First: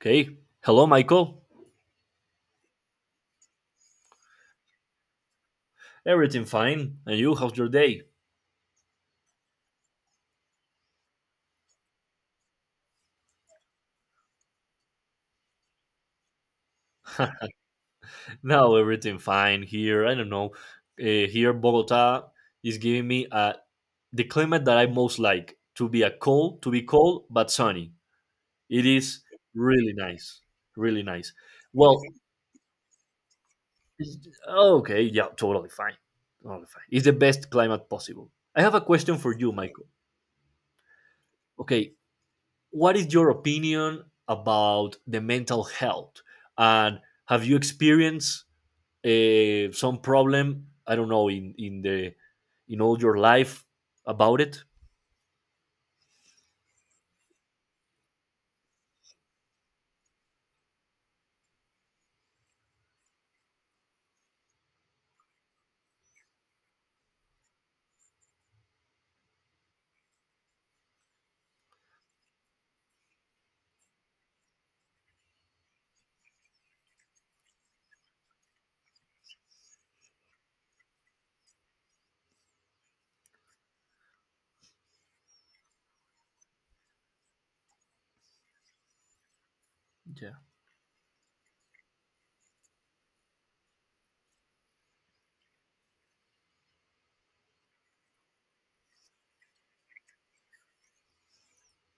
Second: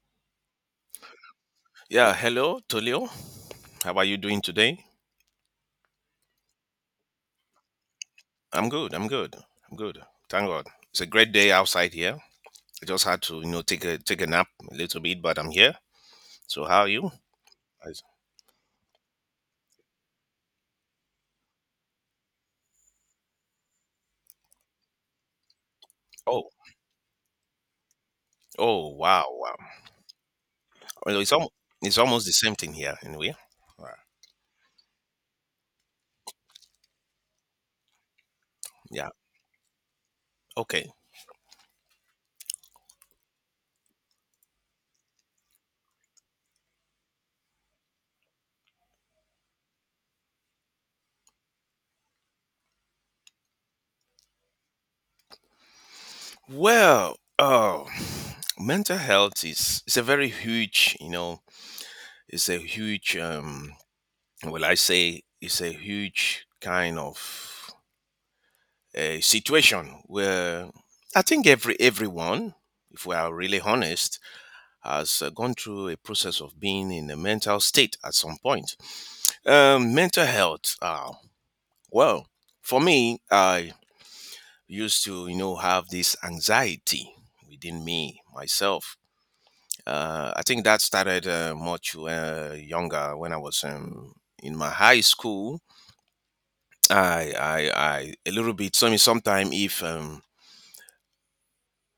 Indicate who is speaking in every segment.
Speaker 1: Okay. Hello, Michael.
Speaker 2: Yeah, hello, Tolio. How are you doing today?
Speaker 1: Everything fine? And you? How's your day?
Speaker 2: I'm good. I'm good. Thank God. It's a great day outside here. I just had to, take a nap a little bit, but I'm here. So how are you? I s-
Speaker 1: Now everything fine here. I don't know. Here, Bogota is giving me the climate that I most like to be a
Speaker 2: Oh,
Speaker 1: cold, to be cold but sunny. It
Speaker 2: oh,
Speaker 1: is
Speaker 2: wow, wow.
Speaker 1: really nice, really
Speaker 2: Well,
Speaker 1: nice. Well,
Speaker 2: it's almost the same thing here anyway. Wow.
Speaker 1: okay, yeah, totally fine, totally fine. It's the best climate possible. I have a
Speaker 2: Yeah.
Speaker 1: question for you, Michael.
Speaker 2: Okay.
Speaker 1: Okay, what is your opinion about the mental health and have you experienced some problem I don't know in the in all your life about it.
Speaker 2: Well, oh, mental health is it's a very huge, you know, it's a huge. Will I say it's a huge kind of a situation where I think everyone, if we are really honest, has gone through a process of being in a mental state at some point. Um, mental health. Uh, well, for me, I used to have this anxiety within me myself.
Speaker 1: Yeah,
Speaker 2: I think that started much younger when I was in my high school. A little bit. So, I mean, sometime if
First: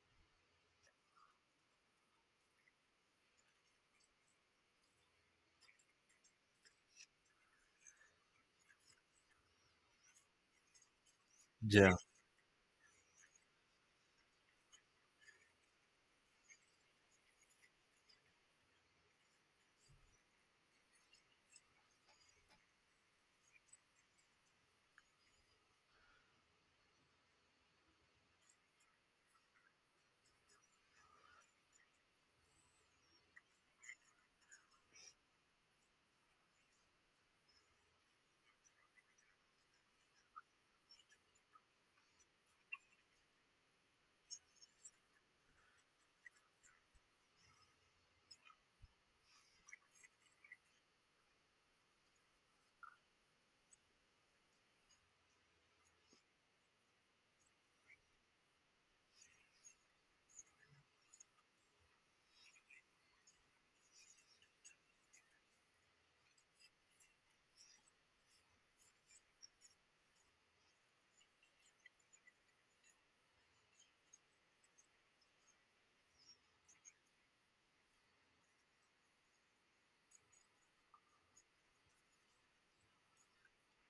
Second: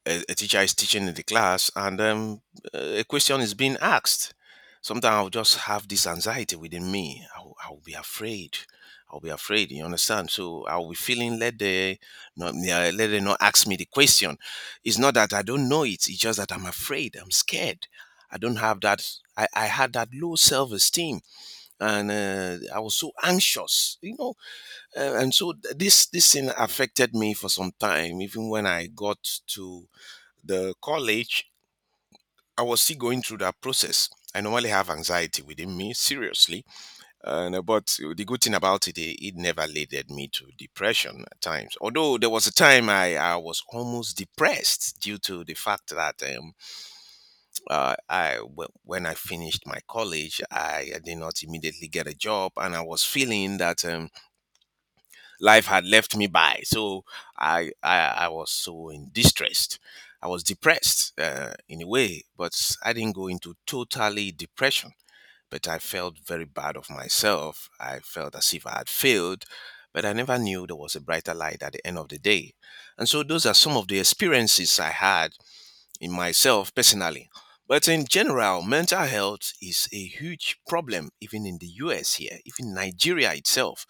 Speaker 2: a teacher is teaching in the class and a question is being asked. Sometimes I'll just have this anxiety within me. I'll be afraid. I'll be afraid. You understand? So I'll be feeling let
Speaker 1: yeah,
Speaker 2: they not yeah, let they not ask me the question. It's not that I don't know it. It's just that I'm afraid. I'm scared. I don't have that. I had that low self esteem and I was so anxious, you know. And so this thing affected me for some time. Even when I got to the college, I was still going through that process. I normally have anxiety within me, seriously. And, but the good thing about it, it never led me to depression at times. Although there was a time I was almost depressed due to the fact that when I finished my college, I did not immediately get a job. And I was feeling that life had left me by. So I was so in distress. I was depressed in a way, but I didn't go into totally depression. But I felt very bad of myself. I felt as if I had failed, but I never knew there was a brighter light at the end of the day. And so those are some of the experiences I had in myself personally. But in general, mental health is a huge problem, even in the US here, even Nigeria itself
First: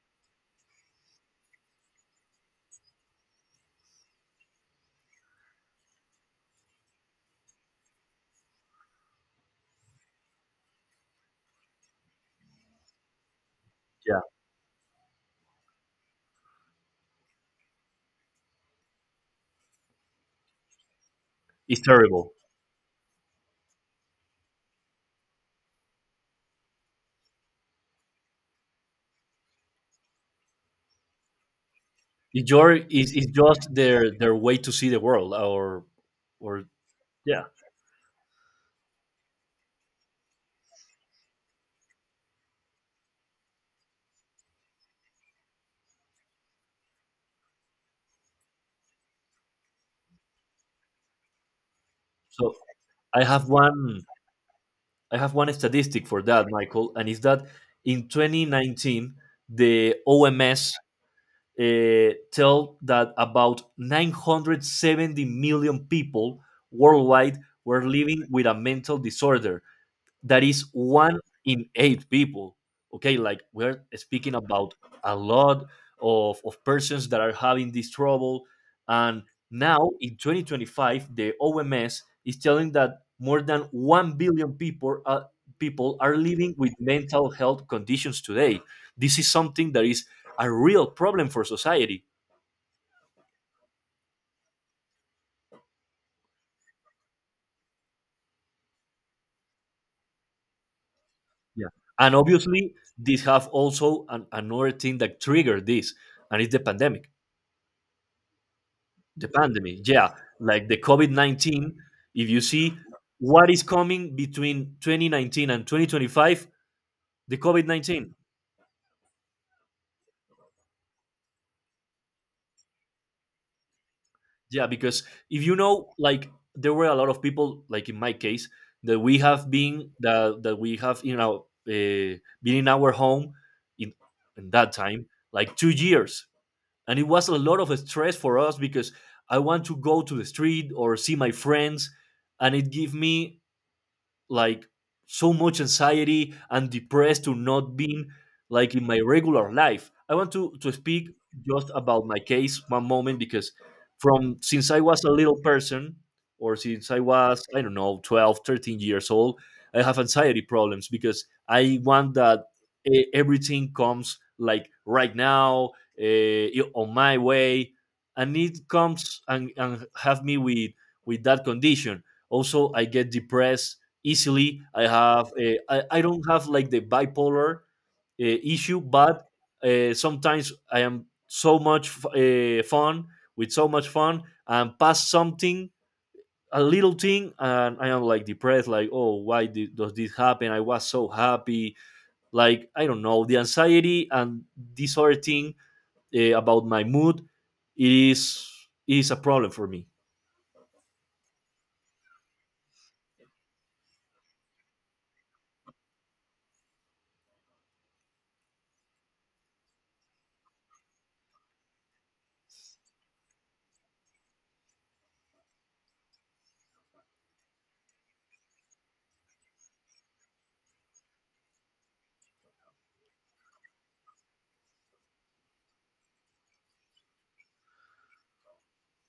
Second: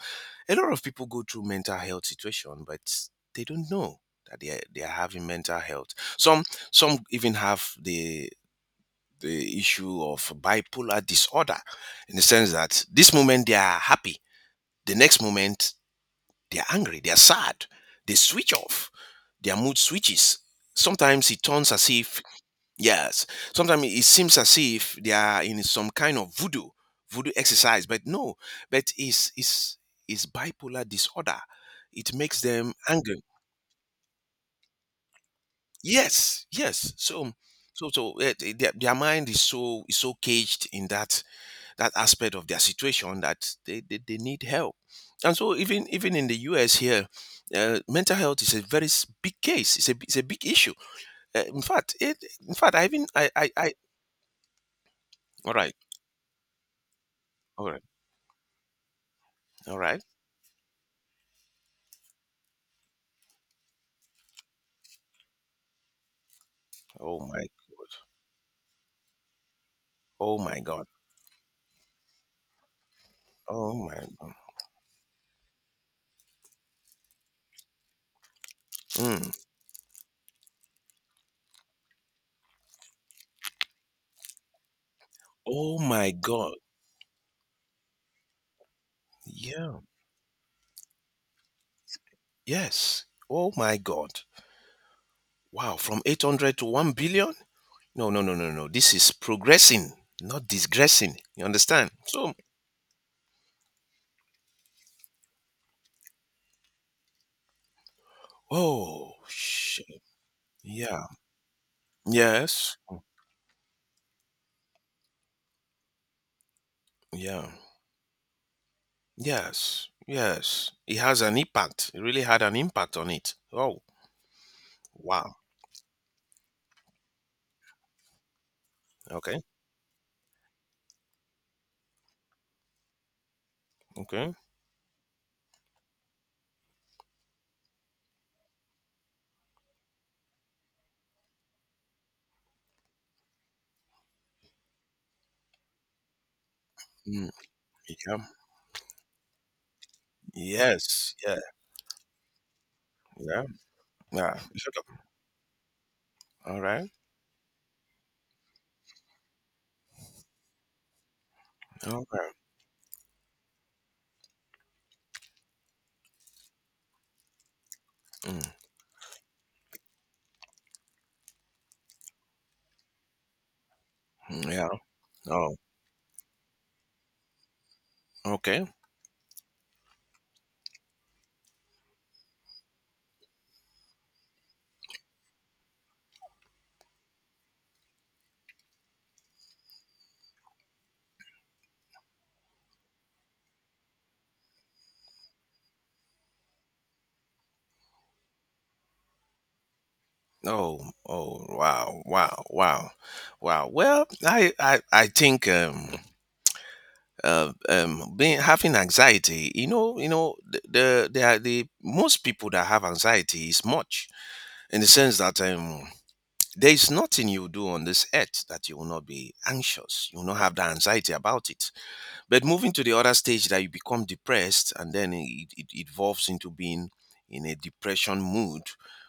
Speaker 2: a lot of people go through mental health situation, but they don't know that they are having mental health. Some some even have the issue of bipolar disorder, in the sense that this moment they are
Speaker 1: yeah,
Speaker 2: happy, the next moment they are angry, they are sad, they switch off, their mood switches. Sometimes it turns
Speaker 1: it's
Speaker 2: as if.
Speaker 1: terrible.
Speaker 2: Yes. Sometimes it seems as if they are in some kind of voodoo, voodoo exercise, but no, but it's bipolar disorder. It makes
Speaker 1: it's
Speaker 2: them
Speaker 1: your is
Speaker 2: angry.
Speaker 1: it's just their their way to see the world or
Speaker 2: Yes. So
Speaker 1: yeah.
Speaker 2: their mind is so caged in that that aspect of their situation that they need help. And so even in the US here, mental health is a very big case. It's a big issue. Uh, in fact, it,
Speaker 1: So
Speaker 2: in fact, I even
Speaker 1: i have
Speaker 2: I.
Speaker 1: one I have one
Speaker 2: All right,
Speaker 1: statistic for that, Michael, and is that
Speaker 2: all right,
Speaker 1: in 2019
Speaker 2: all
Speaker 1: the
Speaker 2: right.
Speaker 1: OMS tell that about 970 million people
Speaker 2: Oh
Speaker 1: worldwide
Speaker 2: my,
Speaker 1: were living with a mental disorder.
Speaker 2: oh
Speaker 1: That
Speaker 2: my
Speaker 1: is
Speaker 2: God.
Speaker 1: one in eight people. Okay, like
Speaker 2: Oh
Speaker 1: we're
Speaker 2: my God.
Speaker 1: speaking about a lot of persons that are having this trouble. And
Speaker 2: Mm.
Speaker 1: now in 2025, the OMS is telling that more than 1 billion
Speaker 2: Oh
Speaker 1: people
Speaker 2: my
Speaker 1: are living
Speaker 2: God.
Speaker 1: with mental health conditions today. This is something
Speaker 2: Yeah.
Speaker 1: that is a real problem for society.
Speaker 2: Yes. Oh my God. Wow. From 800 to 1 billion? No, no, no, no, no. This is progressing, not digressing. You
Speaker 1: Yeah.
Speaker 2: understand?
Speaker 1: And
Speaker 2: So,
Speaker 1: obviously, this have also an, another thing that triggered this, and it's the pandemic.
Speaker 2: oh,
Speaker 1: The pandemic,
Speaker 2: shit.
Speaker 1: yeah, like the
Speaker 2: Yeah.
Speaker 1: COVID 19. If you see
Speaker 2: Yes.
Speaker 1: what is coming between 2019 and 2025, the
Speaker 2: Yeah.
Speaker 1: COVID 19.
Speaker 2: Yes. Yes. It has an impact. It really had an impact on it. Oh,
Speaker 1: Yeah, because
Speaker 2: wow.
Speaker 1: if you know, like, there were a lot of people, like in my case, that we
Speaker 2: Okay.
Speaker 1: have been, that, that we have, you know, been in our home in,
Speaker 2: Okay.
Speaker 1: in that time, like 2 years. And it was a lot of stress for us because I want to go to the street or see my friends. And it gave me like so much anxiety and depressed
Speaker 2: Mm.
Speaker 1: to not being
Speaker 2: Yeah.
Speaker 1: like in my regular life. I want to speak
Speaker 2: Yes. Yeah.
Speaker 1: just about my case one moment
Speaker 2: Yeah.
Speaker 1: because
Speaker 2: Yeah.
Speaker 1: from since
Speaker 2: Shut
Speaker 1: I
Speaker 2: up.
Speaker 1: was a little person or
Speaker 2: All right.
Speaker 1: since I was I don't know 12, 13 years old, I have anxiety problems because I
Speaker 2: All
Speaker 1: want
Speaker 2: right.
Speaker 1: that everything comes like right now, on my way, and
Speaker 2: Mm,
Speaker 1: it comes and have me with that condition. Also I get depressed easily.
Speaker 2: yeah.
Speaker 1: I have
Speaker 2: Oh,
Speaker 1: I don't have like the bipolar
Speaker 2: okay.
Speaker 1: issue, but sometimes I am so much fun with so much fun and pass something, a little thing, and I am like depressed, like, oh, does this happen? I was so happy, like I don't know, the anxiety and this other thing about my mood, it is it is a problem for me
Speaker 2: Oh, oh, wow, wow, wow, wow. Well, I think being having anxiety, are the most people that have anxiety is much in the sense that there is nothing you do on this earth that you will not be anxious. You will not have the anxiety about it. But moving to the other stage that you become depressed and then it evolves into being in a depression mood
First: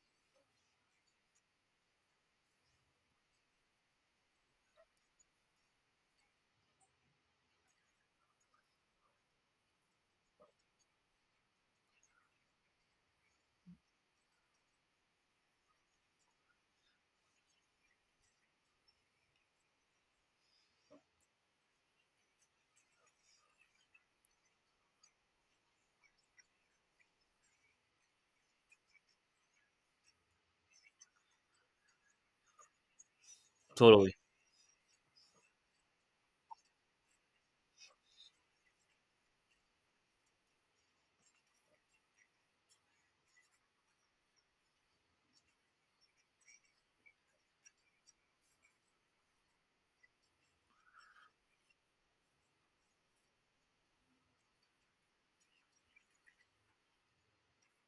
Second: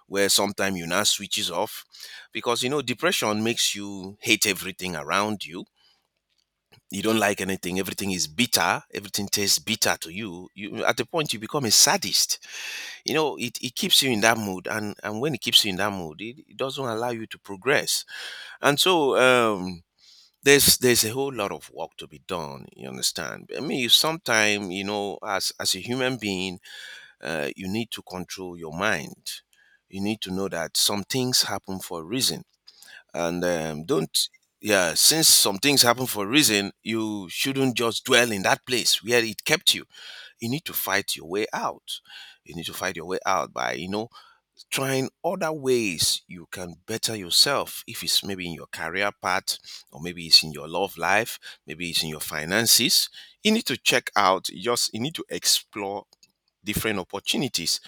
Speaker 2: where sometimes you now switches off because you know depression makes you hate everything around you. You don't like anything. Everything is bitter. Everything tastes bitter to you. You at the point you become a sadist. You know it keeps you in that mood, and when it keeps you in that mood, it doesn't allow you to progress. And so there's a whole lot of work to be done. You understand? I mean sometimes, you know, as a human being, you need to control your mind. You need to know that some things happen for a reason, and
Speaker 1: totally.
Speaker 2: don't yeah since some things happen for a reason you shouldn't just dwell in that place where it kept you. You need to fight your way out. You need to fight your way out by, you know, trying other ways you can better yourself, if it's maybe in your career path, or maybe it's in your love life, maybe it's in your finances. You need to check out, just you need to explore different opportunities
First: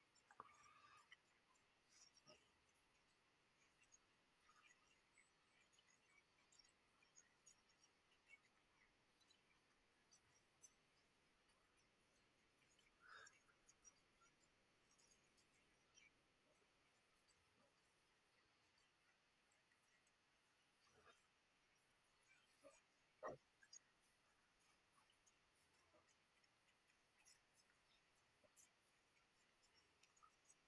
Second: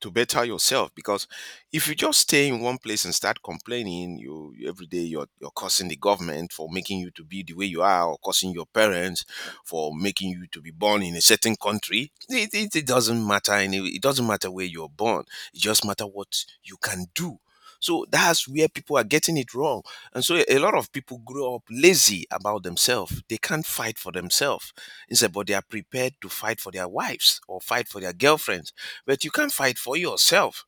Speaker 2: to better yourself, because if you just stay in one place and start complaining, every day you're cursing the government for making you to be the way you are, or cursing your parents for making you to be born in a certain country. It doesn't matter. Any it doesn't matter where you're born, it just matter what you can do. So that's where people are getting it wrong. And so a lot of people grow up lazy about themselves, they can't fight for themselves. Instead, but they are prepared to fight for their wives or fight for their girlfriends. But you can't fight for yourself.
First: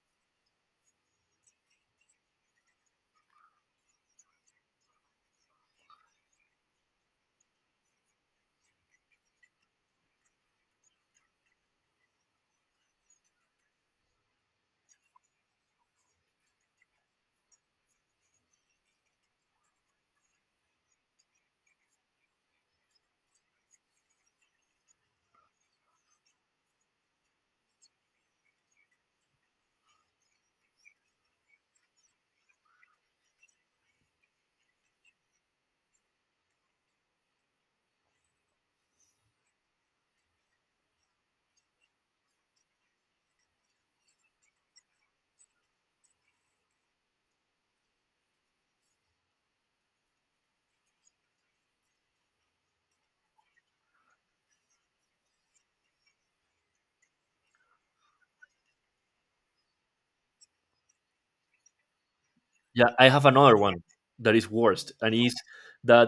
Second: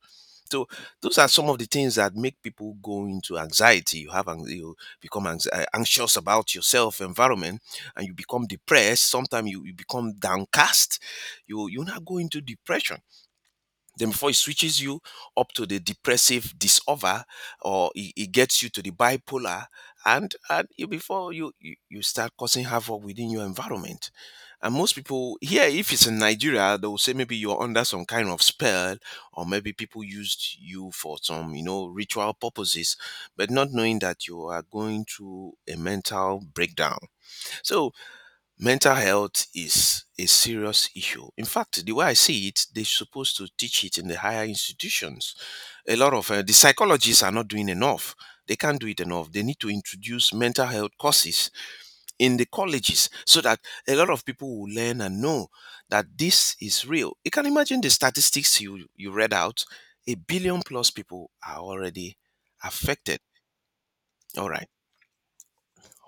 Speaker 2: So those are some of the things that make people go into anxiety. You have you become anxious about yourself, environment, and you become depressed. Sometimes you become downcast. You now go into depression, then before it switches you up to the depressive disorder, or it gets you to the bipolar, and you, you start causing havoc within your environment. And most people here, if it's in Nigeria, they will say maybe you're under some kind of spell, or maybe people used you for some, you know, ritual purposes, but not knowing that you are going through a mental breakdown. So mental health is a serious issue. In fact, the way I see it, they're supposed to teach it in the higher institutions. A lot of the psychologists are not doing enough. They can't do it enough. They need to introduce mental health courses in the colleges, so that a lot of people will learn and know that this is real. You can imagine the statistics you read out. A billion plus people are already
Speaker 1: Yeah, I
Speaker 2: affected.
Speaker 1: have another one that is
Speaker 2: All right.
Speaker 1: worst, and is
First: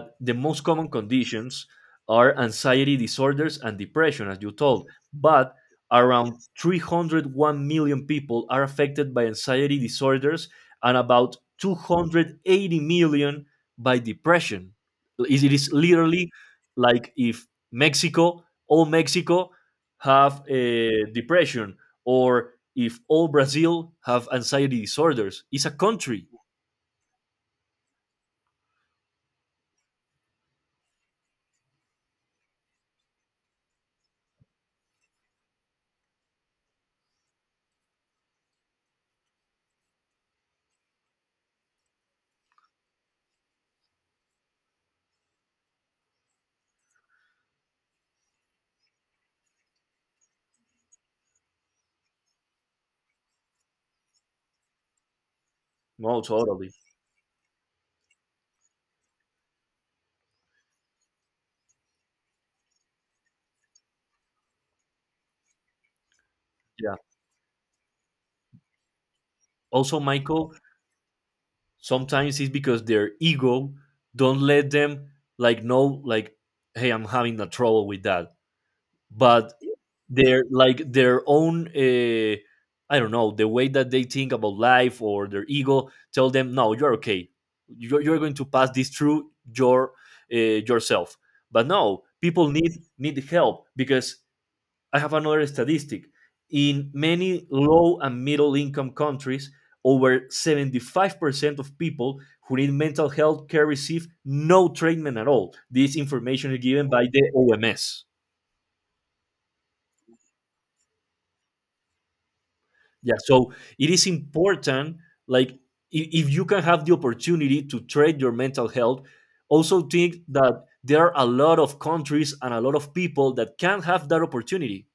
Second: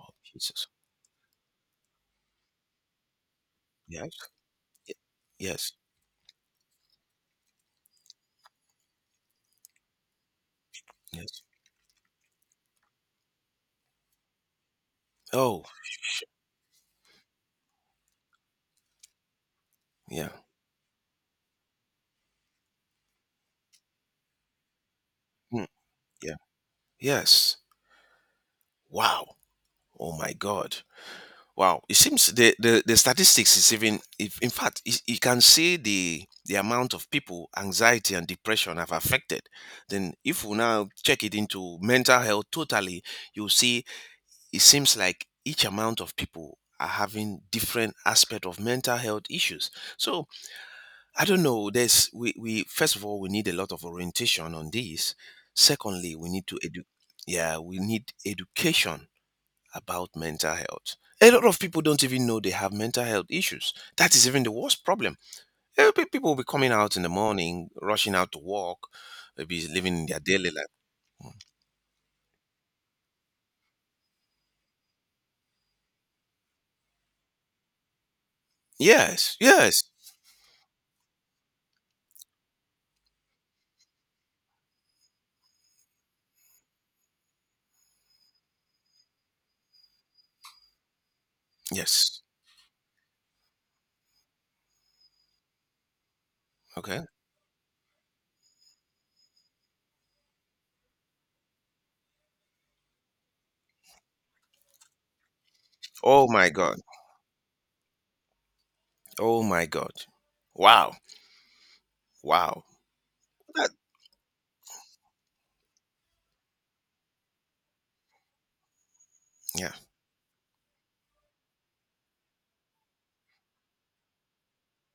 Speaker 2: Oh,
Speaker 1: the most
Speaker 2: Jesus.
Speaker 1: common conditions are anxiety disorders and
Speaker 2: Yes.
Speaker 1: depression, as you told, but
Speaker 2: Yes.
Speaker 1: around 301 million people are affected by anxiety disorders and about
Speaker 2: Yes.
Speaker 1: 280 million by depression. It
Speaker 2: Oh,
Speaker 1: is literally like if Mexico, all Mexico,
Speaker 2: yeah.
Speaker 1: have a depression, or if all Brazil have anxiety disorders. It's
Speaker 2: Mm.
Speaker 1: a country.
Speaker 2: yeah. Yes. Wow. Oh my God. Wow. It seems the statistics is even. If, In fact, you can see the amount of people anxiety and depression have affected. Then, if we now check it into mental health totally, you see it seems like each amount of people are having different aspect of mental health issues. So I don't know. There's we first of all we need a lot of orientation on this. Secondly,
Speaker 1: No,
Speaker 2: we need to
Speaker 1: totally.
Speaker 2: we need education about mental health. A lot of people don't even know they have mental health issues. That is even the worst problem. People will be coming
Speaker 1: Yeah.
Speaker 2: out in the morning, rushing out to work, maybe
Speaker 1: Also,
Speaker 2: living their daily
Speaker 1: Michael,
Speaker 2: life.
Speaker 1: sometimes it's because their ego don't let them like know, like, hey, I'm having a trouble with that.
Speaker 2: Yes,
Speaker 1: But
Speaker 2: yes,
Speaker 1: their like their own I don't know the way that they think about life or their ego tell them, no, you're okay. You're going to pass this through your uh, yourself. But no,
Speaker 2: yes.
Speaker 1: people need need help because I have another statistic. In
Speaker 2: Okay.
Speaker 1: many low and middle income countries, over 75% of people who need mental health care receive no treatment at all. This
Speaker 2: Oh my
Speaker 1: information is
Speaker 2: God.
Speaker 1: given by the OMS.
Speaker 2: Oh my God. Wow. Wow.
Speaker 1: Yeah, so
Speaker 2: That,
Speaker 1: it is important, like, I- if you can have the opportunity to treat your mental health,
Speaker 2: yeah.
Speaker 1: also think that there are a lot of countries and a lot of people that can have that opportunity.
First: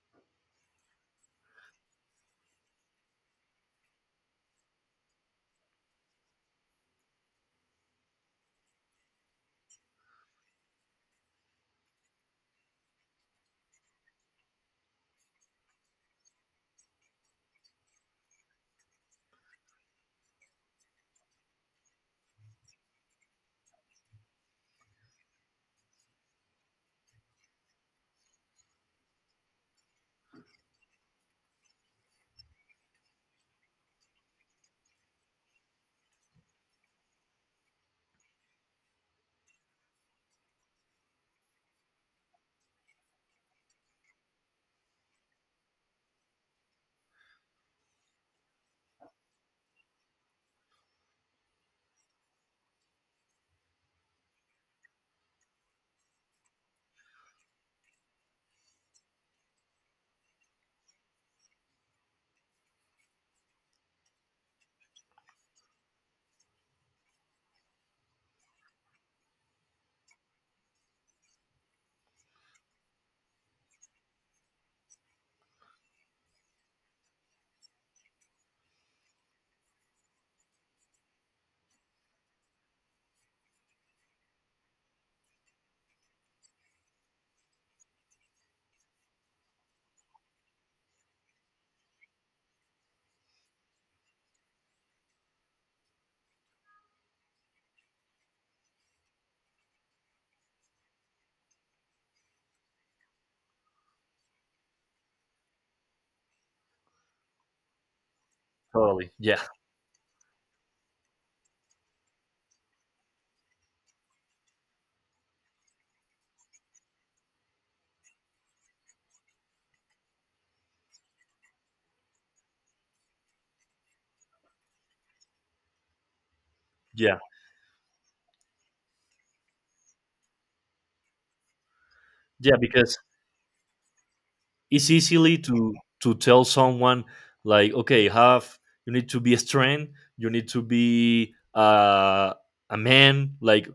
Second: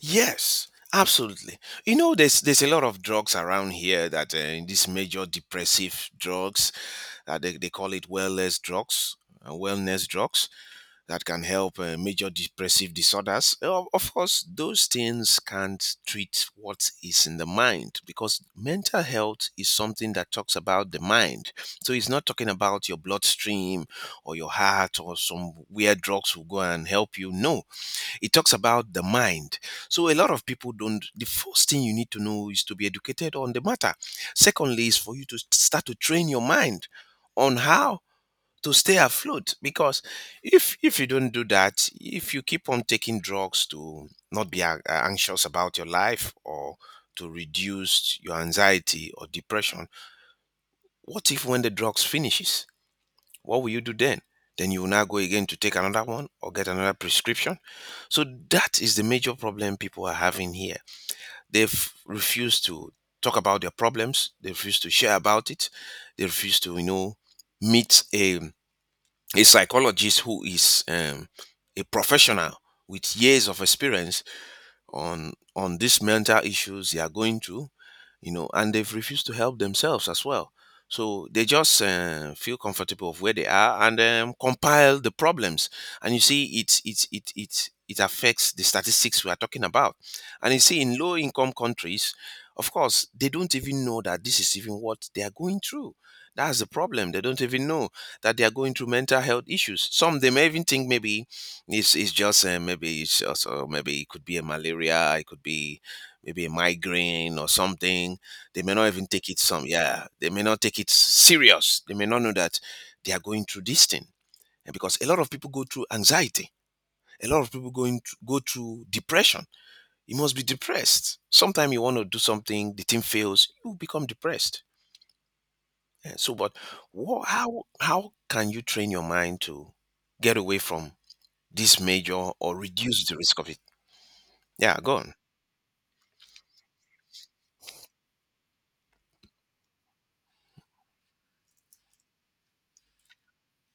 Speaker 2: Yes, absolutely. You know, there's a lot of drugs around here that these major depressive drugs. They call it wellness drugs, wellness drugs. That can help major depressive disorders. Of course, those things can't treat what is in the mind, because mental health is something that talks about the mind. So it's not talking about your bloodstream or your heart, or some weird drugs will go and help you. No, it talks about the mind. So a lot of people don't. The first thing you need to know is to be educated on the matter. Secondly, is for you to start to train your mind on how to stay afloat, because if you don't do that, if you keep on taking drugs to not be anxious about your life or to reduce your anxiety or depression, what if when the drugs finishes? What will you do then? Then you will now go again to take another one or get another prescription. So that is the major problem people are having here. They've refused to talk about their problems, they refuse to share about it, they refuse to meet a psychologist who is a professional with years of experience on these mental issues they are going through, and they've refused to help themselves as well. So they just feel comfortable of where they are, and compile the problems. And you see, it's it it it affects the statistics we are talking about. And you see, in low income countries, of course, they don't even know that this is even what they are going through. That's the problem. They don't even know that they are going through mental health issues. Some, they may even think, maybe it's just saying, maybe it's also, maybe it could be a malaria, it could be maybe a migraine or something. They may not even
Speaker 1: Totally.
Speaker 2: take it
Speaker 1: Yeah.
Speaker 2: some. Yeah, they may not take it serious. They may not know that they are going through this thing. And because a lot of people go through anxiety, a lot of people going go through depression. You must be depressed. Sometimes you want to do something, the thing fails, you become depressed. Yeah, so, but
Speaker 1: Yeah.
Speaker 2: how can you train your mind to get away from this major
Speaker 1: Yeah.
Speaker 2: or
Speaker 1: Because
Speaker 2: reduce the risk of it? Yeah,
Speaker 1: it's
Speaker 2: go on.
Speaker 1: easily to tell someone, like, okay, have you need to be strong, you need to be a man, like,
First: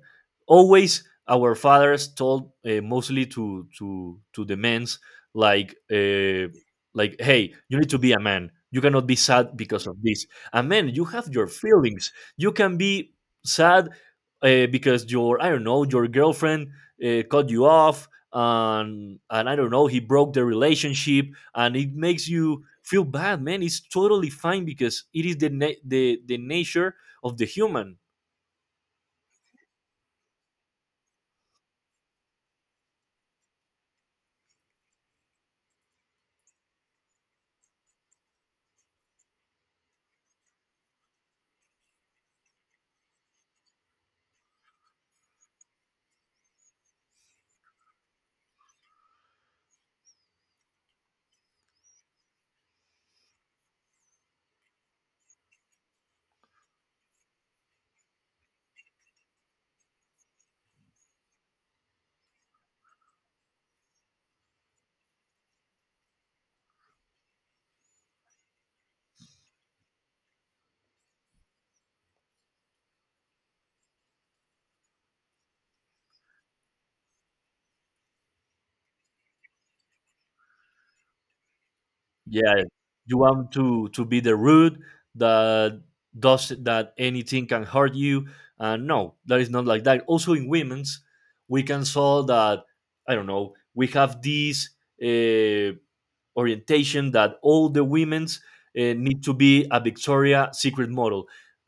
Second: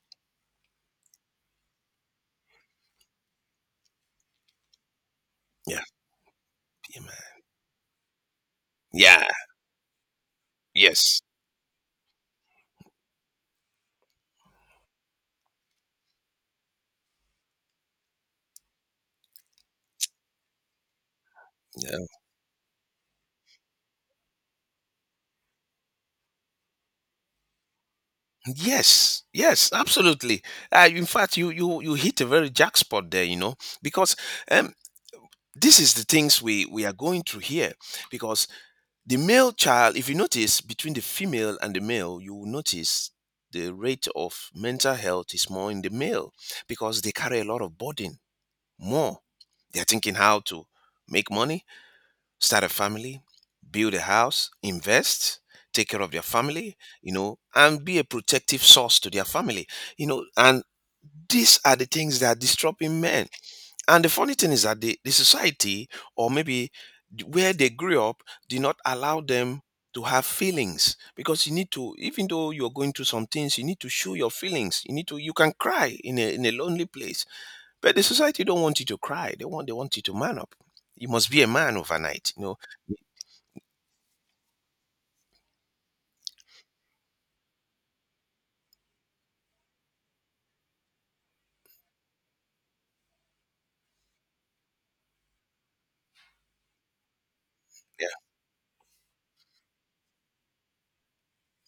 Speaker 1: always our fathers told, mostly to the men's, like
Speaker 2: Yeah,
Speaker 1: uh,
Speaker 2: yeah,
Speaker 1: like,
Speaker 2: man.
Speaker 1: hey, you need to be a man, you cannot be
Speaker 2: Yeah,
Speaker 1: sad because of this. A man, you
Speaker 2: yes,
Speaker 1: have your feelings, you can be sad because your I don't know your girlfriend cut you off and I don't know, he broke the relationship, and it
Speaker 2: yeah,
Speaker 1: makes you feel bad, man. It's totally fine because it is the nature of the human.
Speaker 2: yes, yes, absolutely. In fact, you hit a very jackpot there, because um, this is the things we are going through here. Because the male child, if you notice between the female and the male, you will notice the rate of mental health is more in the male, because they carry a lot of burden more. They're thinking how to make money, start a family, build a house, invest, take care of their family, and be a protective source to their family. And these are the things that are disrupting men. And the funny thing is that the society, or maybe where they grew up, did not allow them to have feelings, because you need to, even though you're going through some things, you need to show your feelings, you need to, you can cry in a lonely place, but the society don't want you to cry. They want you to man up. You must be a man overnight.
Speaker 1: Yeah. You want to be the rude that does that anything can hurt you, and no, that is not like that. Also, in women's, we can saw that I don't know. We have this uh, orientation that all the women's need to be a Victoria's Secret model.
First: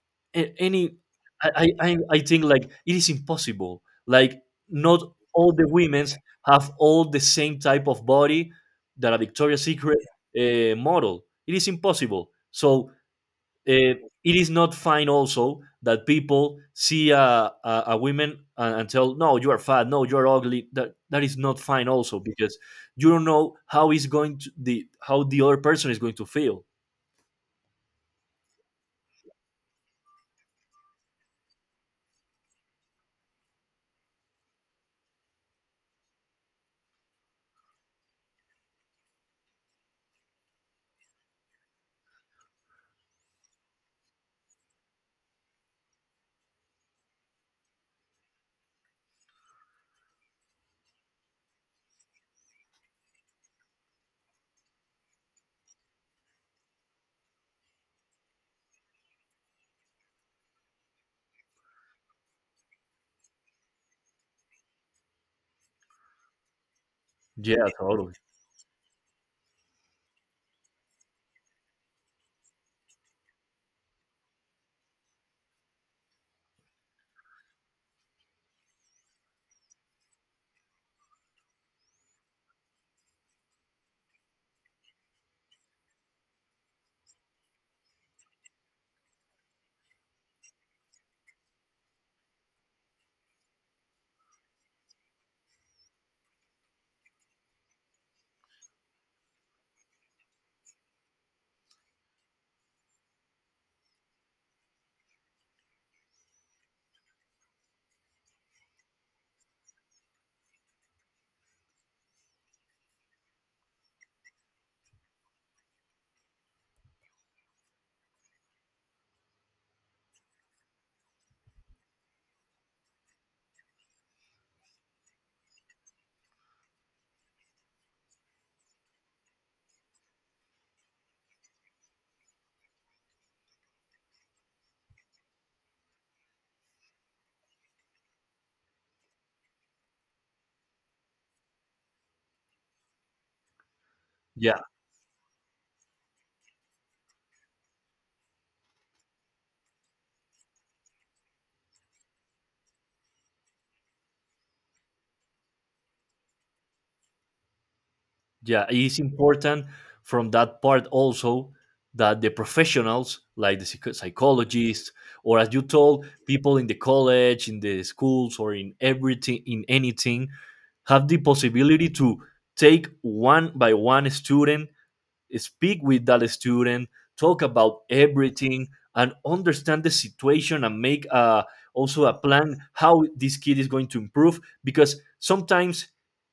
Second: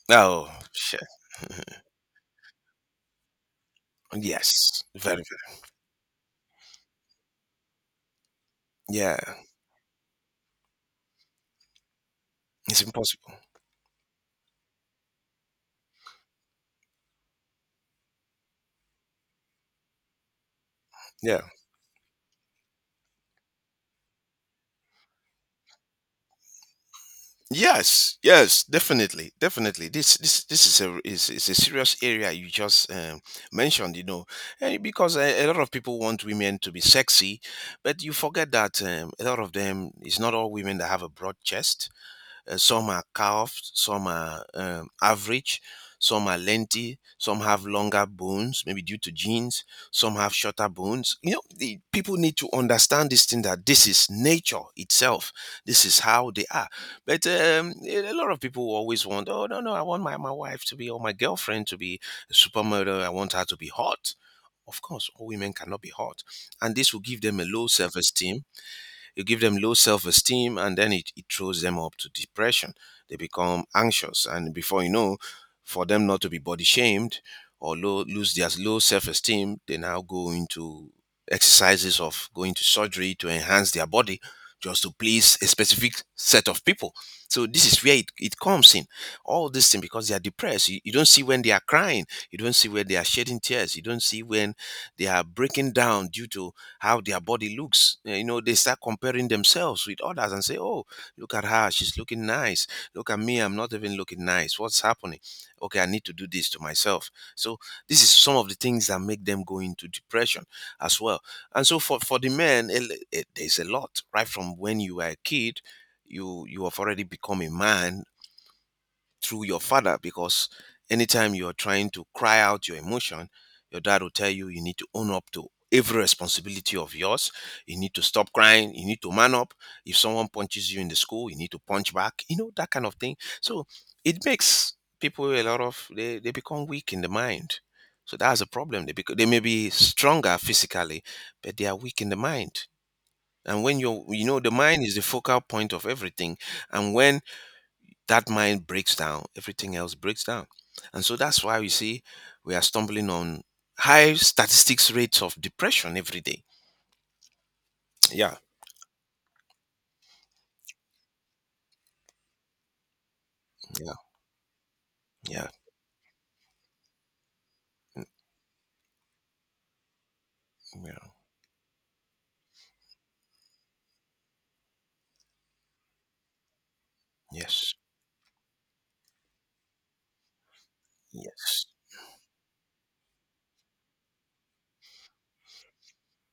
Speaker 2: Oh,
Speaker 1: A- any
Speaker 2: shit.
Speaker 1: I, I think like it is impossible, like,
Speaker 2: Yes,
Speaker 1: not
Speaker 2: very, very.
Speaker 1: all the women's have all the same type of body that a
Speaker 2: Yeah,
Speaker 1: Victoria's Secret model, it is impossible. So
Speaker 2: it's impossible.
Speaker 1: uh, it is not fine also that people see a woman and tell, no, you are fat, no, you're ugly, that that is
Speaker 2: Yeah.
Speaker 1: not fine also, because you don't know how is going to the how the other person is going to feel.
Speaker 2: Yes, yes, definitely, definitely. This is a serious area you just mentioned. You know, because a lot of people want women to be sexy, but you forget that, a lot of them. It's not all women that have a broad chest. Some are curved, some are average, some are lengthy, some have longer bones, maybe due to genes, some have shorter bones. You know, the people need to understand this thing, that this is nature itself. This is how they are. But a lot of people always want, oh, no, no, I want my wife to be, or my girlfriend to be a supermodel. I want her to be hot. Of course, all women cannot be hot. And this will give them a
Speaker 1: Yeah,
Speaker 2: low self
Speaker 1: totally.
Speaker 2: esteem. You give them low self-esteem, and then it throws them up to depression. They become anxious, and before you know, for them not to be body shamed or lose their low self-esteem, they now go into exercises of going to surgery to enhance their body, just to please a specific set of people. So this is where it comes in, all this thing, because they are depressed. You don't see when they are crying, you don't see when they are shedding tears, you don't see when they are breaking down due to how their body looks. They start comparing themselves with others and say, "Oh, look at her; she's looking nice. Look at me; I'm not even looking nice. What's happening? Okay, I need to do this to myself." So this is some of the things that make them go into depression as well. And so for the men, there's a lot right from when you were a kid. You have already become a man through your father, because anytime you're trying to cry out your emotion, your dad will tell you, you need to own up to every responsibility of yours. You need to stop crying. You need to man up. If someone punches you in the school, you need to punch back. You know that kind of thing. So it makes people, a lot of, they become weak in the mind. So that's a problem. They, because they may be stronger physically, but they are weak in the mind. And when you are, the
Speaker 1: Yeah,
Speaker 2: mind is the focal point of everything, and when that mind breaks down, everything else breaks down. And so that's why we see we are stumbling on high statistics rates of depression every day. Yeah,
Speaker 1: yeah. It's important from that part also that the professionals, like the
Speaker 2: yeah,
Speaker 1: psychologists, or
Speaker 2: yeah,
Speaker 1: as you told, people in the college, in the
Speaker 2: mm,
Speaker 1: schools, or in everything, in anything, have the
Speaker 2: yeah.
Speaker 1: possibility to take one by one student, speak with that student, talk
Speaker 2: Yes,
Speaker 1: about everything, and understand the situation and make a,
Speaker 2: yes,
Speaker 1: also a plan how this kid is going to improve, because sometimes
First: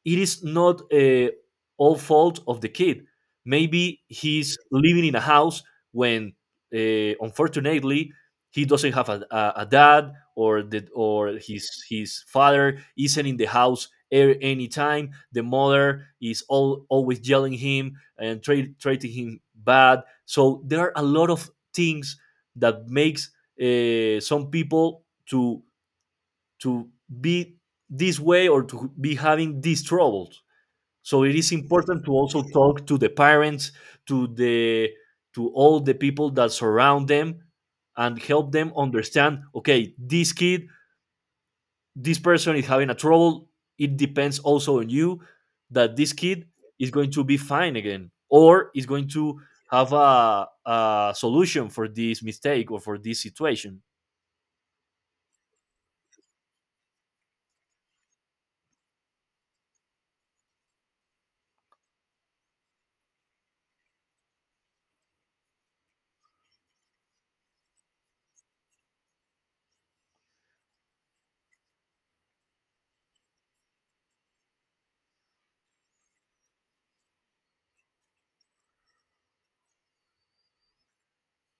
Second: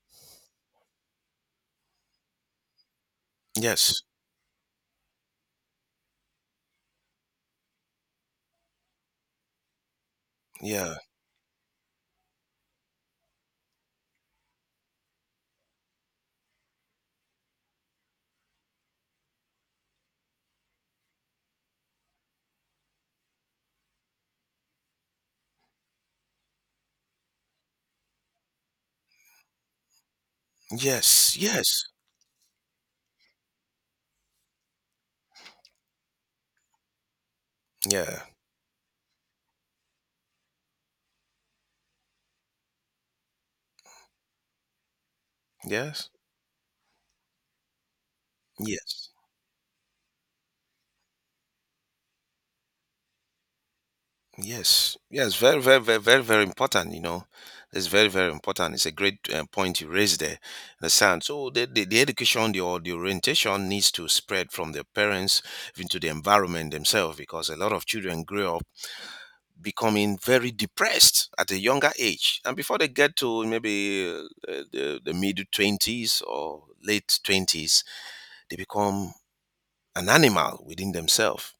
Speaker 1: it is not all fault of the kid. Maybe
Speaker 2: yes,
Speaker 1: he's living in a house when, unfortunately, he doesn't have a dad or the,
Speaker 2: yeah,
Speaker 1: or his father isn't in the house a- any time the mother is all, always yelling him and treating him bad. So there are a lot of things that makes some people to to be this way or to be having these troubles. So it
Speaker 2: yes,
Speaker 1: is
Speaker 2: yes,
Speaker 1: important to also talk to the parents, to the to all the people that surround them, and
Speaker 2: yeah,
Speaker 1: help them understand. Okay, this kid, this person is having a trouble, it depends also on you that
Speaker 2: yes,
Speaker 1: this kid is going to be fine again or is going
Speaker 2: yes.
Speaker 1: to have a solution for this mistake or for this situation.
Speaker 2: Yes, yes, very, very, very, very, very important. You know, it's very, very important. It's a great point you raised there. Understand? So the education, the or the orientation needs to spread from the parents into the environment themselves, because a lot of children grow up becoming very depressed at a younger age, and before they get to maybe the middle 20s or late 20s, they become an animal within themselves.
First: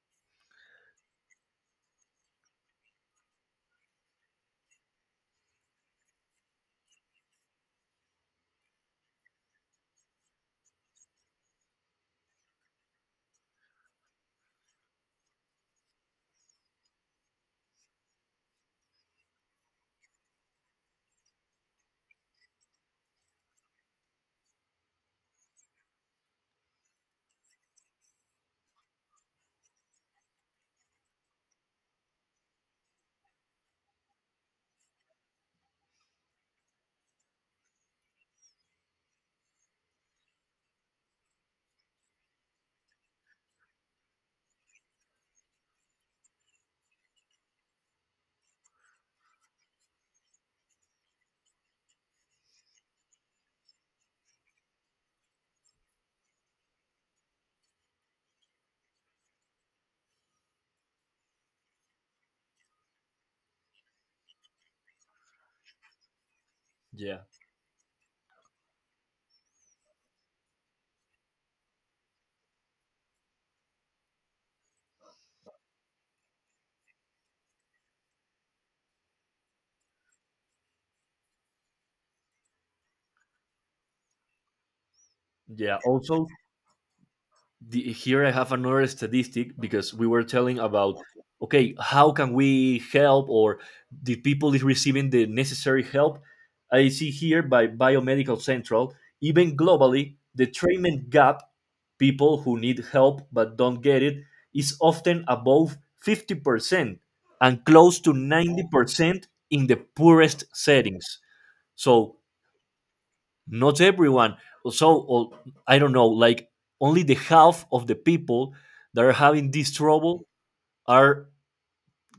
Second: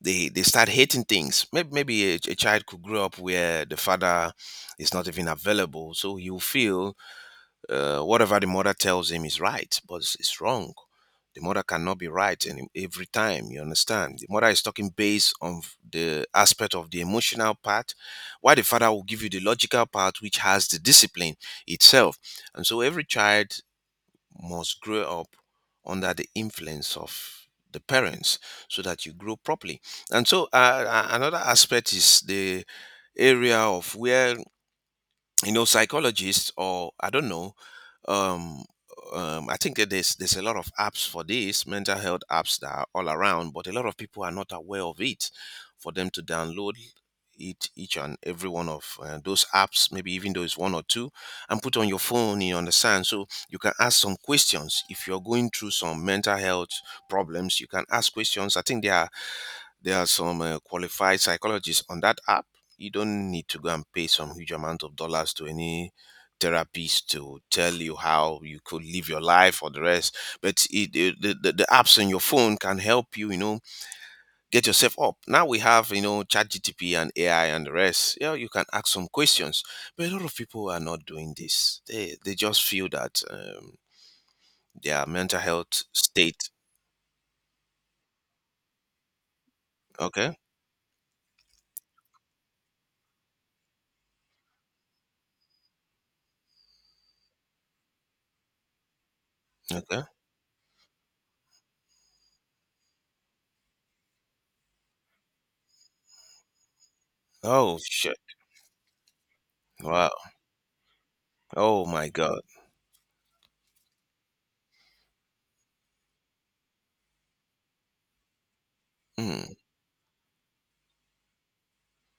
Speaker 2: They start hating things. Maybe maybe a child could grow up where the father is not even available, so he'll feel, whatever the mother tells him is right, but it's wrong. The mother cannot be right, and every time, you understand, the mother is talking based on the aspect of the emotional part, while the father will give you the logical part, which has the discipline itself. And so every child must grow up under the influence of the parents, so that you grow properly. And so, another aspect is the area of where, psychologists, or I don't know, um, I think that there's a lot of apps for this, mental health apps that are all around, but a lot of people are not aware of it. For them to download it, each and every one of those apps, maybe, even though it's one or two, and put on your phone, you understand, so you can ask some questions. If you're going through some mental health problems, you can ask questions. I think there are, there are some qualified psychologists on that app. You don't need to go and pay some huge amount of dollars to any therapist
Speaker 1: Yeah,
Speaker 2: to tell you how you could live your life or the rest. But the the apps on your phone can help you, get yourself up. Now we have, ChatGTP and AI and the rest. Yeah, you can ask some questions. But a lot of people are not doing this. They just feel that, their mental
Speaker 1: yeah,
Speaker 2: health
Speaker 1: also
Speaker 2: state.
Speaker 1: the, here I have another statistic because we were
Speaker 2: Okay.
Speaker 1: telling about, okay, how can we help or the people is receiving the necessary help? I see here by Biomedical Central, even
Speaker 2: Okay.
Speaker 1: globally, the treatment gap, people who need help but don't get it, is often above 50% and
Speaker 2: Oh,
Speaker 1: close to
Speaker 2: shit.
Speaker 1: 90% in the
Speaker 2: Wow.
Speaker 1: poorest settings.
Speaker 2: Oh, my
Speaker 1: So
Speaker 2: God.
Speaker 1: not everyone, so, well, I don't know, like, only the half of the people that are having
Speaker 2: Hmm.
Speaker 1: this trouble are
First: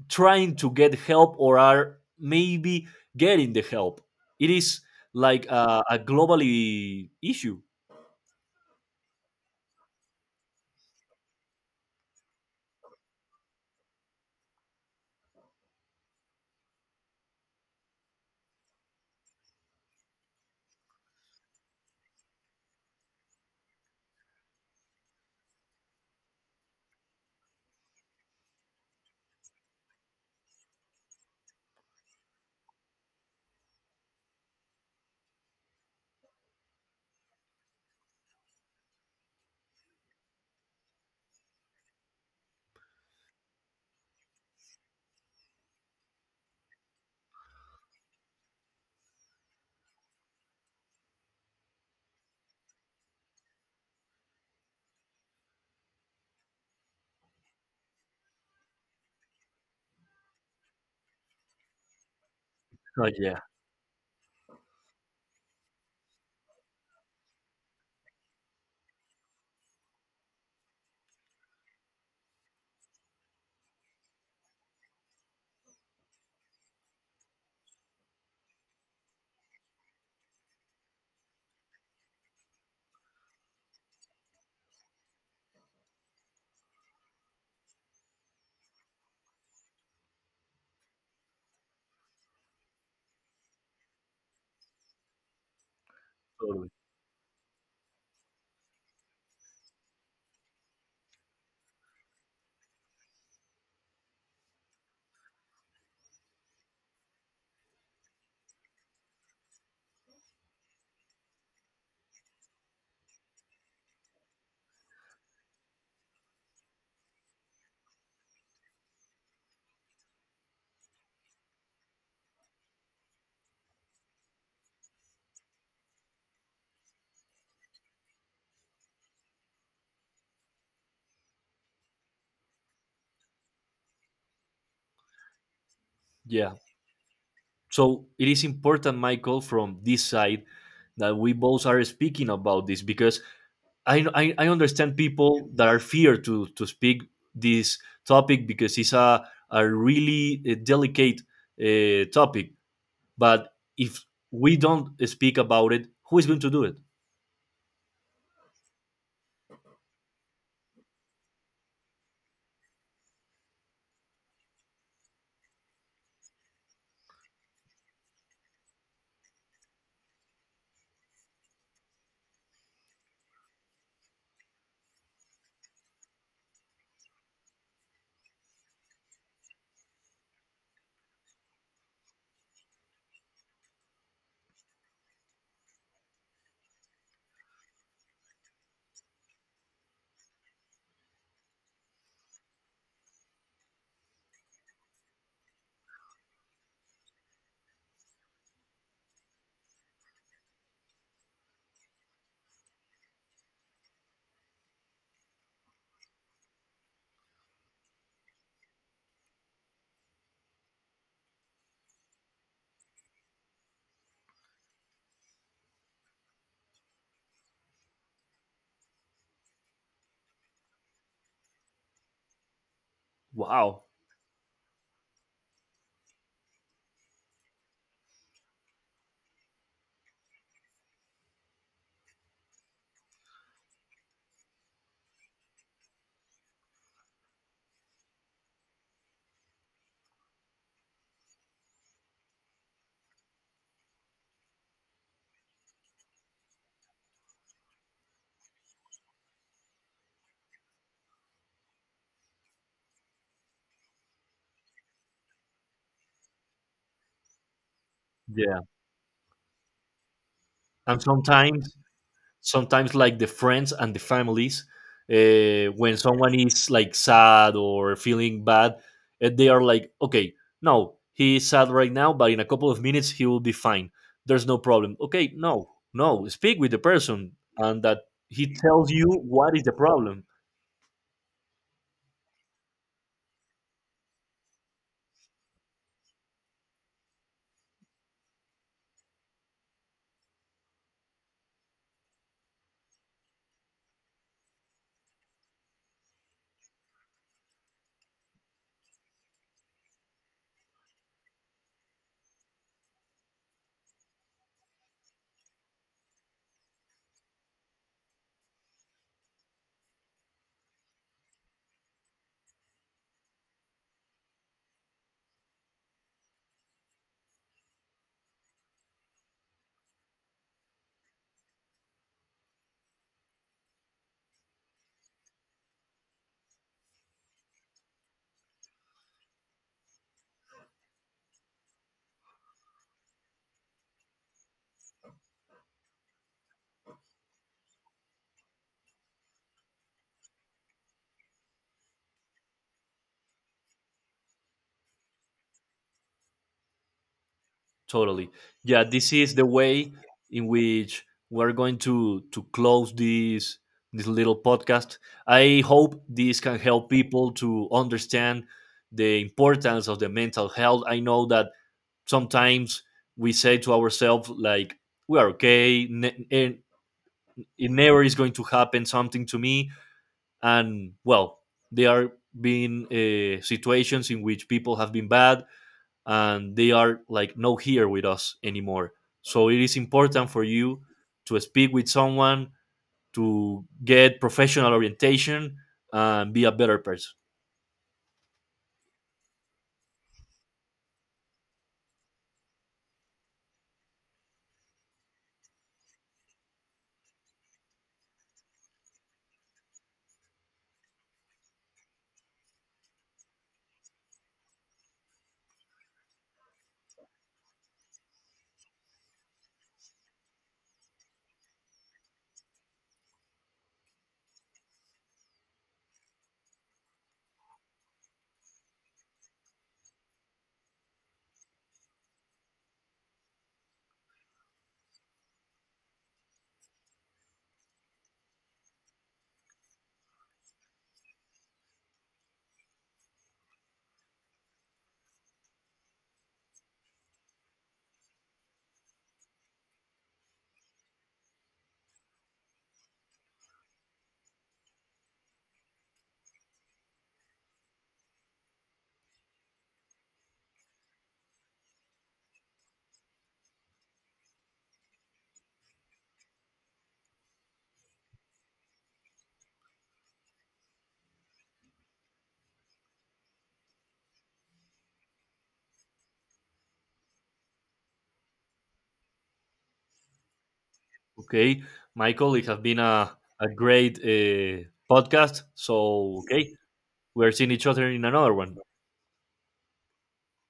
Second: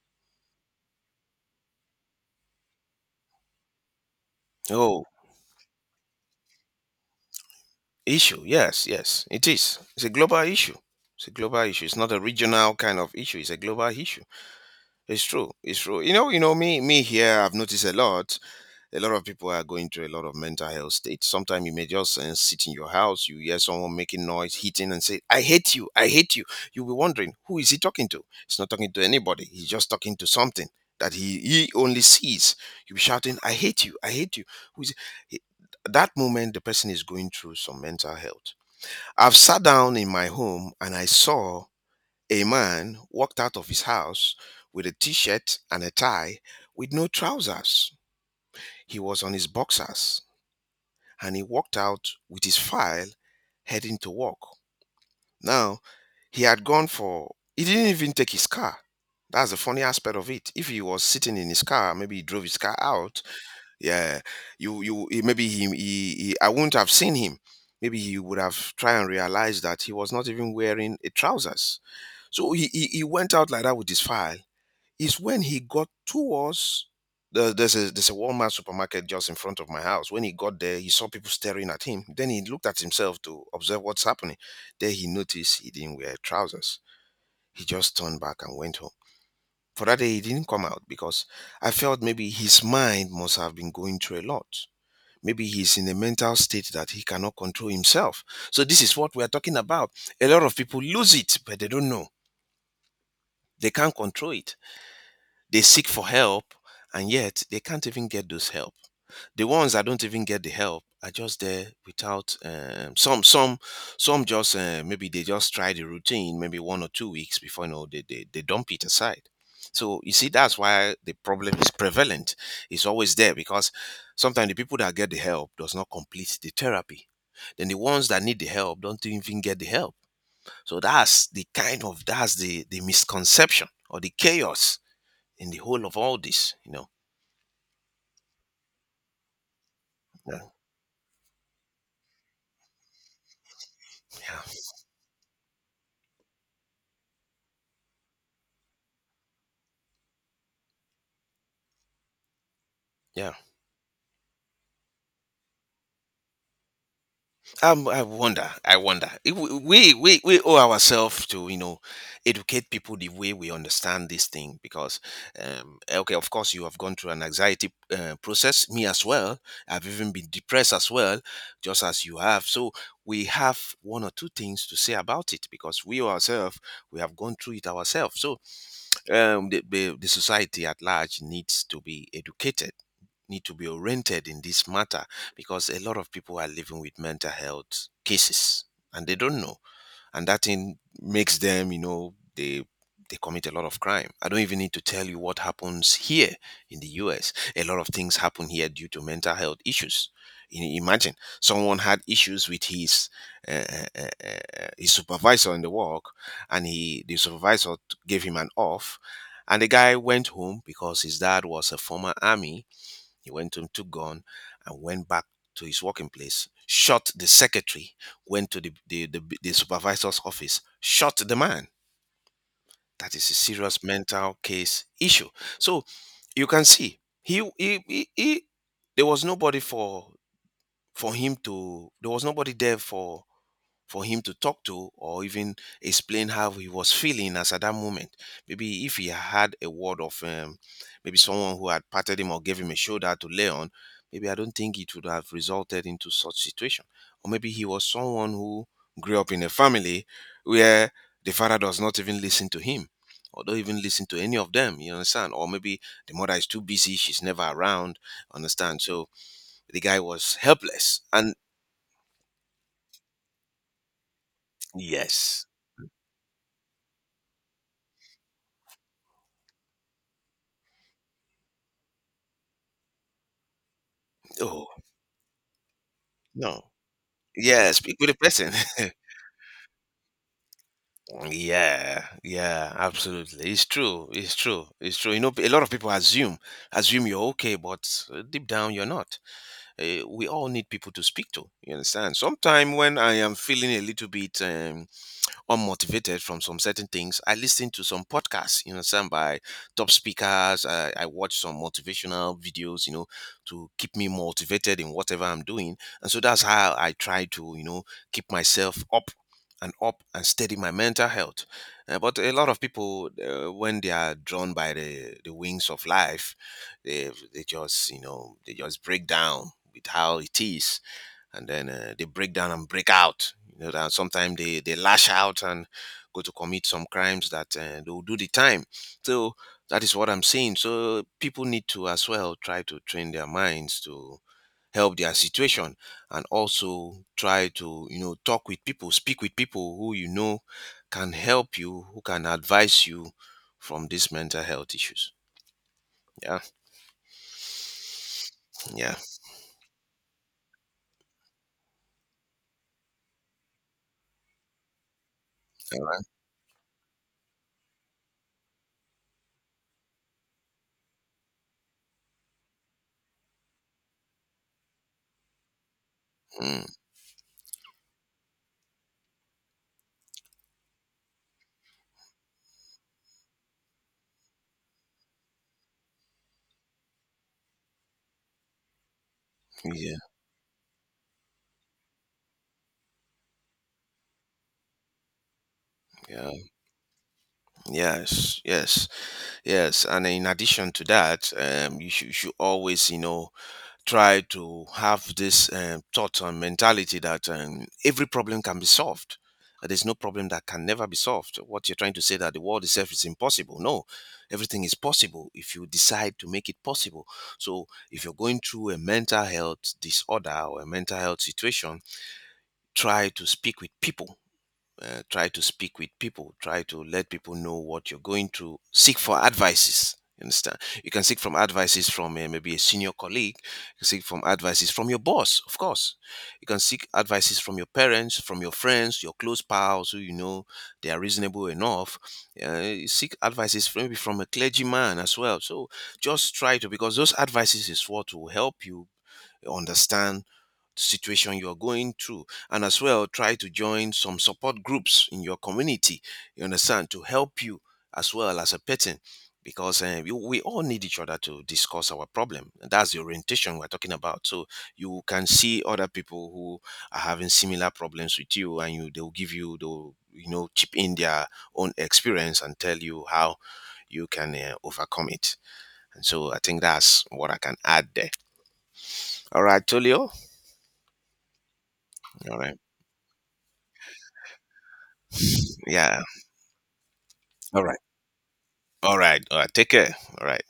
Speaker 1: trying to get help or are maybe getting the help. It is
Speaker 2: Oh,
Speaker 1: like a globally issue.
Speaker 2: issue. Yes, yes, it is. It's a global issue. It's a global issue. It's not a regional kind of issue. It's a global issue. It's true. It's true. Me here, I've noticed a lot. A lot of people are going through a lot of mental health states. Sometimes you may just sit in your house, you hear someone making noise, hitting, and say, I hate you, I hate you. You'll be wondering, who is he talking to? He's not talking to anybody, he's just talking to something that he only sees. You'll be shouting, I hate you, I hate you. Who is he? That moment, the person is going through some mental health. I've sat down in my home, and I saw a man walked out of his house with a T shirt and a tie, with no trousers. He was on his boxers, and he walked out with his file heading to work. Now, he had gone for, he didn't even take his car. That's the funny aspect of it. If he was sitting in his car, maybe he drove his car
Speaker 1: Oh
Speaker 2: out.
Speaker 1: yeah,
Speaker 2: Yeah, you, he- maybe he, I wouldn't have seen him. Maybe he would have tried and realized that he was not even wearing a trousers. So he went out like that with his file is when he got to us. There's a Walmart supermarket just in front of my house. When he got there, he saw people staring at him. Then he looked at himself to observe what's happening. Then he noticed he didn't wear trousers. He just turned back and went home. For that day, he didn't come out because I felt maybe his mind must have been going through a lot. Maybe he's in a mental
Speaker 1: totally.
Speaker 2: state that he cannot control himself. So this is what we are talking about. A lot of people lose it, but they don't know. They can't control it. They seek for help, and yet they can't even get those help. The ones that don't even get the help are just there without some some just maybe they just try the routine maybe 1 or 2 weeks before they, they dump it aside. So you see that's why the problem is prevalent. It's always there because sometimes the people that get the help does not complete the therapy. Then the ones that need the help don't even get the help. So that's the misconception or the chaos in the whole of all
Speaker 1: Yeah,
Speaker 2: this, you know.
Speaker 1: so it is important, Michael, from this
Speaker 2: Yeah,
Speaker 1: side that we both are speaking about this, because
Speaker 2: yeah,
Speaker 1: I understand people that are fear to speak this topic because it's a really delicate topic.
Speaker 2: yeah.
Speaker 1: But if we don't speak about it, who is going to do it?
Speaker 2: I wonder. I wonder. If we owe ourselves to educate people the way we understand this thing. Because okay, of course, you have gone through an anxiety process, me as well. I've even been depressed as well, just as you have. So we have one or two things to say about it, because we ourselves, we have gone through it ourselves. So the society at large needs to be educated, need to be oriented in this matter, because a lot of people are living with mental health cases and they don't know. And that thing makes them, they commit a lot of crime. I don't even need to tell you what happens here in the US. A lot of things happen here due to mental health issues. Imagine someone had issues with his supervisor in the work, and he the supervisor gave him an off. And the guy went home. Because his dad was a former army, he went to took gun and went back to his working place, shot the secretary, went to the supervisor's office, shot the man. That is a
Speaker 1: Wow.
Speaker 2: serious mental case issue. So you can see, he, there was nobody for him to, there was nobody there for him to talk to, or even explain how he was feeling as at that moment. Maybe if he had a word of maybe someone who had patted him or gave him a shoulder to lay on, maybe I don't think it would have resulted into such situation. Or maybe he was someone who grew up in a family where the father does not even listen to him or don't even listen to any of them, you understand? Or maybe the mother is too busy, she's never around,
Speaker 1: Yeah.
Speaker 2: understand? So the guy was
Speaker 1: And
Speaker 2: helpless. And
Speaker 1: sometimes, sometimes like the friends and the families,
Speaker 2: yes,
Speaker 1: when someone is like sad or feeling bad, they are like, okay, no, he is sad right now but in a couple of minutes he will be fine, there's no
Speaker 2: oh,
Speaker 1: problem. Okay, no, no, speak
Speaker 2: no,
Speaker 1: with the person
Speaker 2: yeah,
Speaker 1: and
Speaker 2: speak
Speaker 1: that
Speaker 2: with a person.
Speaker 1: he tells you what is the problem.
Speaker 2: Yeah, yeah, absolutely. It's true. It's true. It's true. You know, a lot of people assume you're okay, but deep down you're not. We all need people to speak to. You understand? Sometime when I am feeling a little bit unmotivated from some certain things, I listen to some podcasts, some by top speakers. I watch some motivational videos, to keep me motivated in whatever I'm doing. And so that's how I try to keep myself up and up and steady my mental health. But a lot of people, when they are drawn by the wings of life, they just, you know, they just break down with how it is. And then they break down and break out. You know that sometimes they lash out and go to commit some crimes that they will do the time. So that is what I'm saying. So people need to as well try to train their minds to help their situation, and also try to, talk with people, speak with people who can help you, who can advise you from these mental health issues. Yeah,
Speaker 1: Totally. Yeah,
Speaker 2: yeah.
Speaker 1: this is the way in which we're going to close this this little podcast. I
Speaker 2: All right.
Speaker 1: hope this can help people to understand the importance of the mental health. I know that sometimes we say to ourselves, like, we are okay and
Speaker 2: Mm,
Speaker 1: it never is going to happen something to me, and, well, there are been situations in which people have been bad and they are like not here with us anymore. So it is
Speaker 2: yeah,
Speaker 1: important for you to speak with someone, to get professional orientation, and be
Speaker 2: yeah,
Speaker 1: a better person.
Speaker 2: yes, yes. Yes, and in addition to that, you should always, try to have this thought and mentality that every problem can be solved. That There's no problem that can never be solved. What you're trying to say that the world itself is impossible. No, everything is possible if you decide to make it possible. So, if you're going through a mental health disorder or a mental health situation, try to speak with people try to speak with people, try to let people know what you're going through. Seek for advices, you understand. You can seek from advices from maybe a senior colleague. You can seek from advices from your boss, of course. You can seek advices from your parents, from your friends, your close pals who they are reasonable enough. You seek advices from, maybe from a clergyman as well. So just try to, because those advices is what will help you understand situation you're going through. And as well, try to join some support groups in your community, you understand, to help you as well as a person. Because eh, you we all need each other to discuss our problem, and that's the orientation we're talking about. So you can see other people who are having similar problems with you, and you they'll give you the, chip in their own experience and tell you how you can overcome it. And so I think that's what I can add there. All right, Tolio.
Speaker 1: Okay, Michael,
Speaker 2: All
Speaker 1: it
Speaker 2: right.
Speaker 1: has been a great podcast.
Speaker 2: Yeah.
Speaker 1: So, okay, we're seeing
Speaker 2: All
Speaker 1: each
Speaker 2: right.
Speaker 1: other in another one.
Speaker 2: All right. All right. Take care. All right.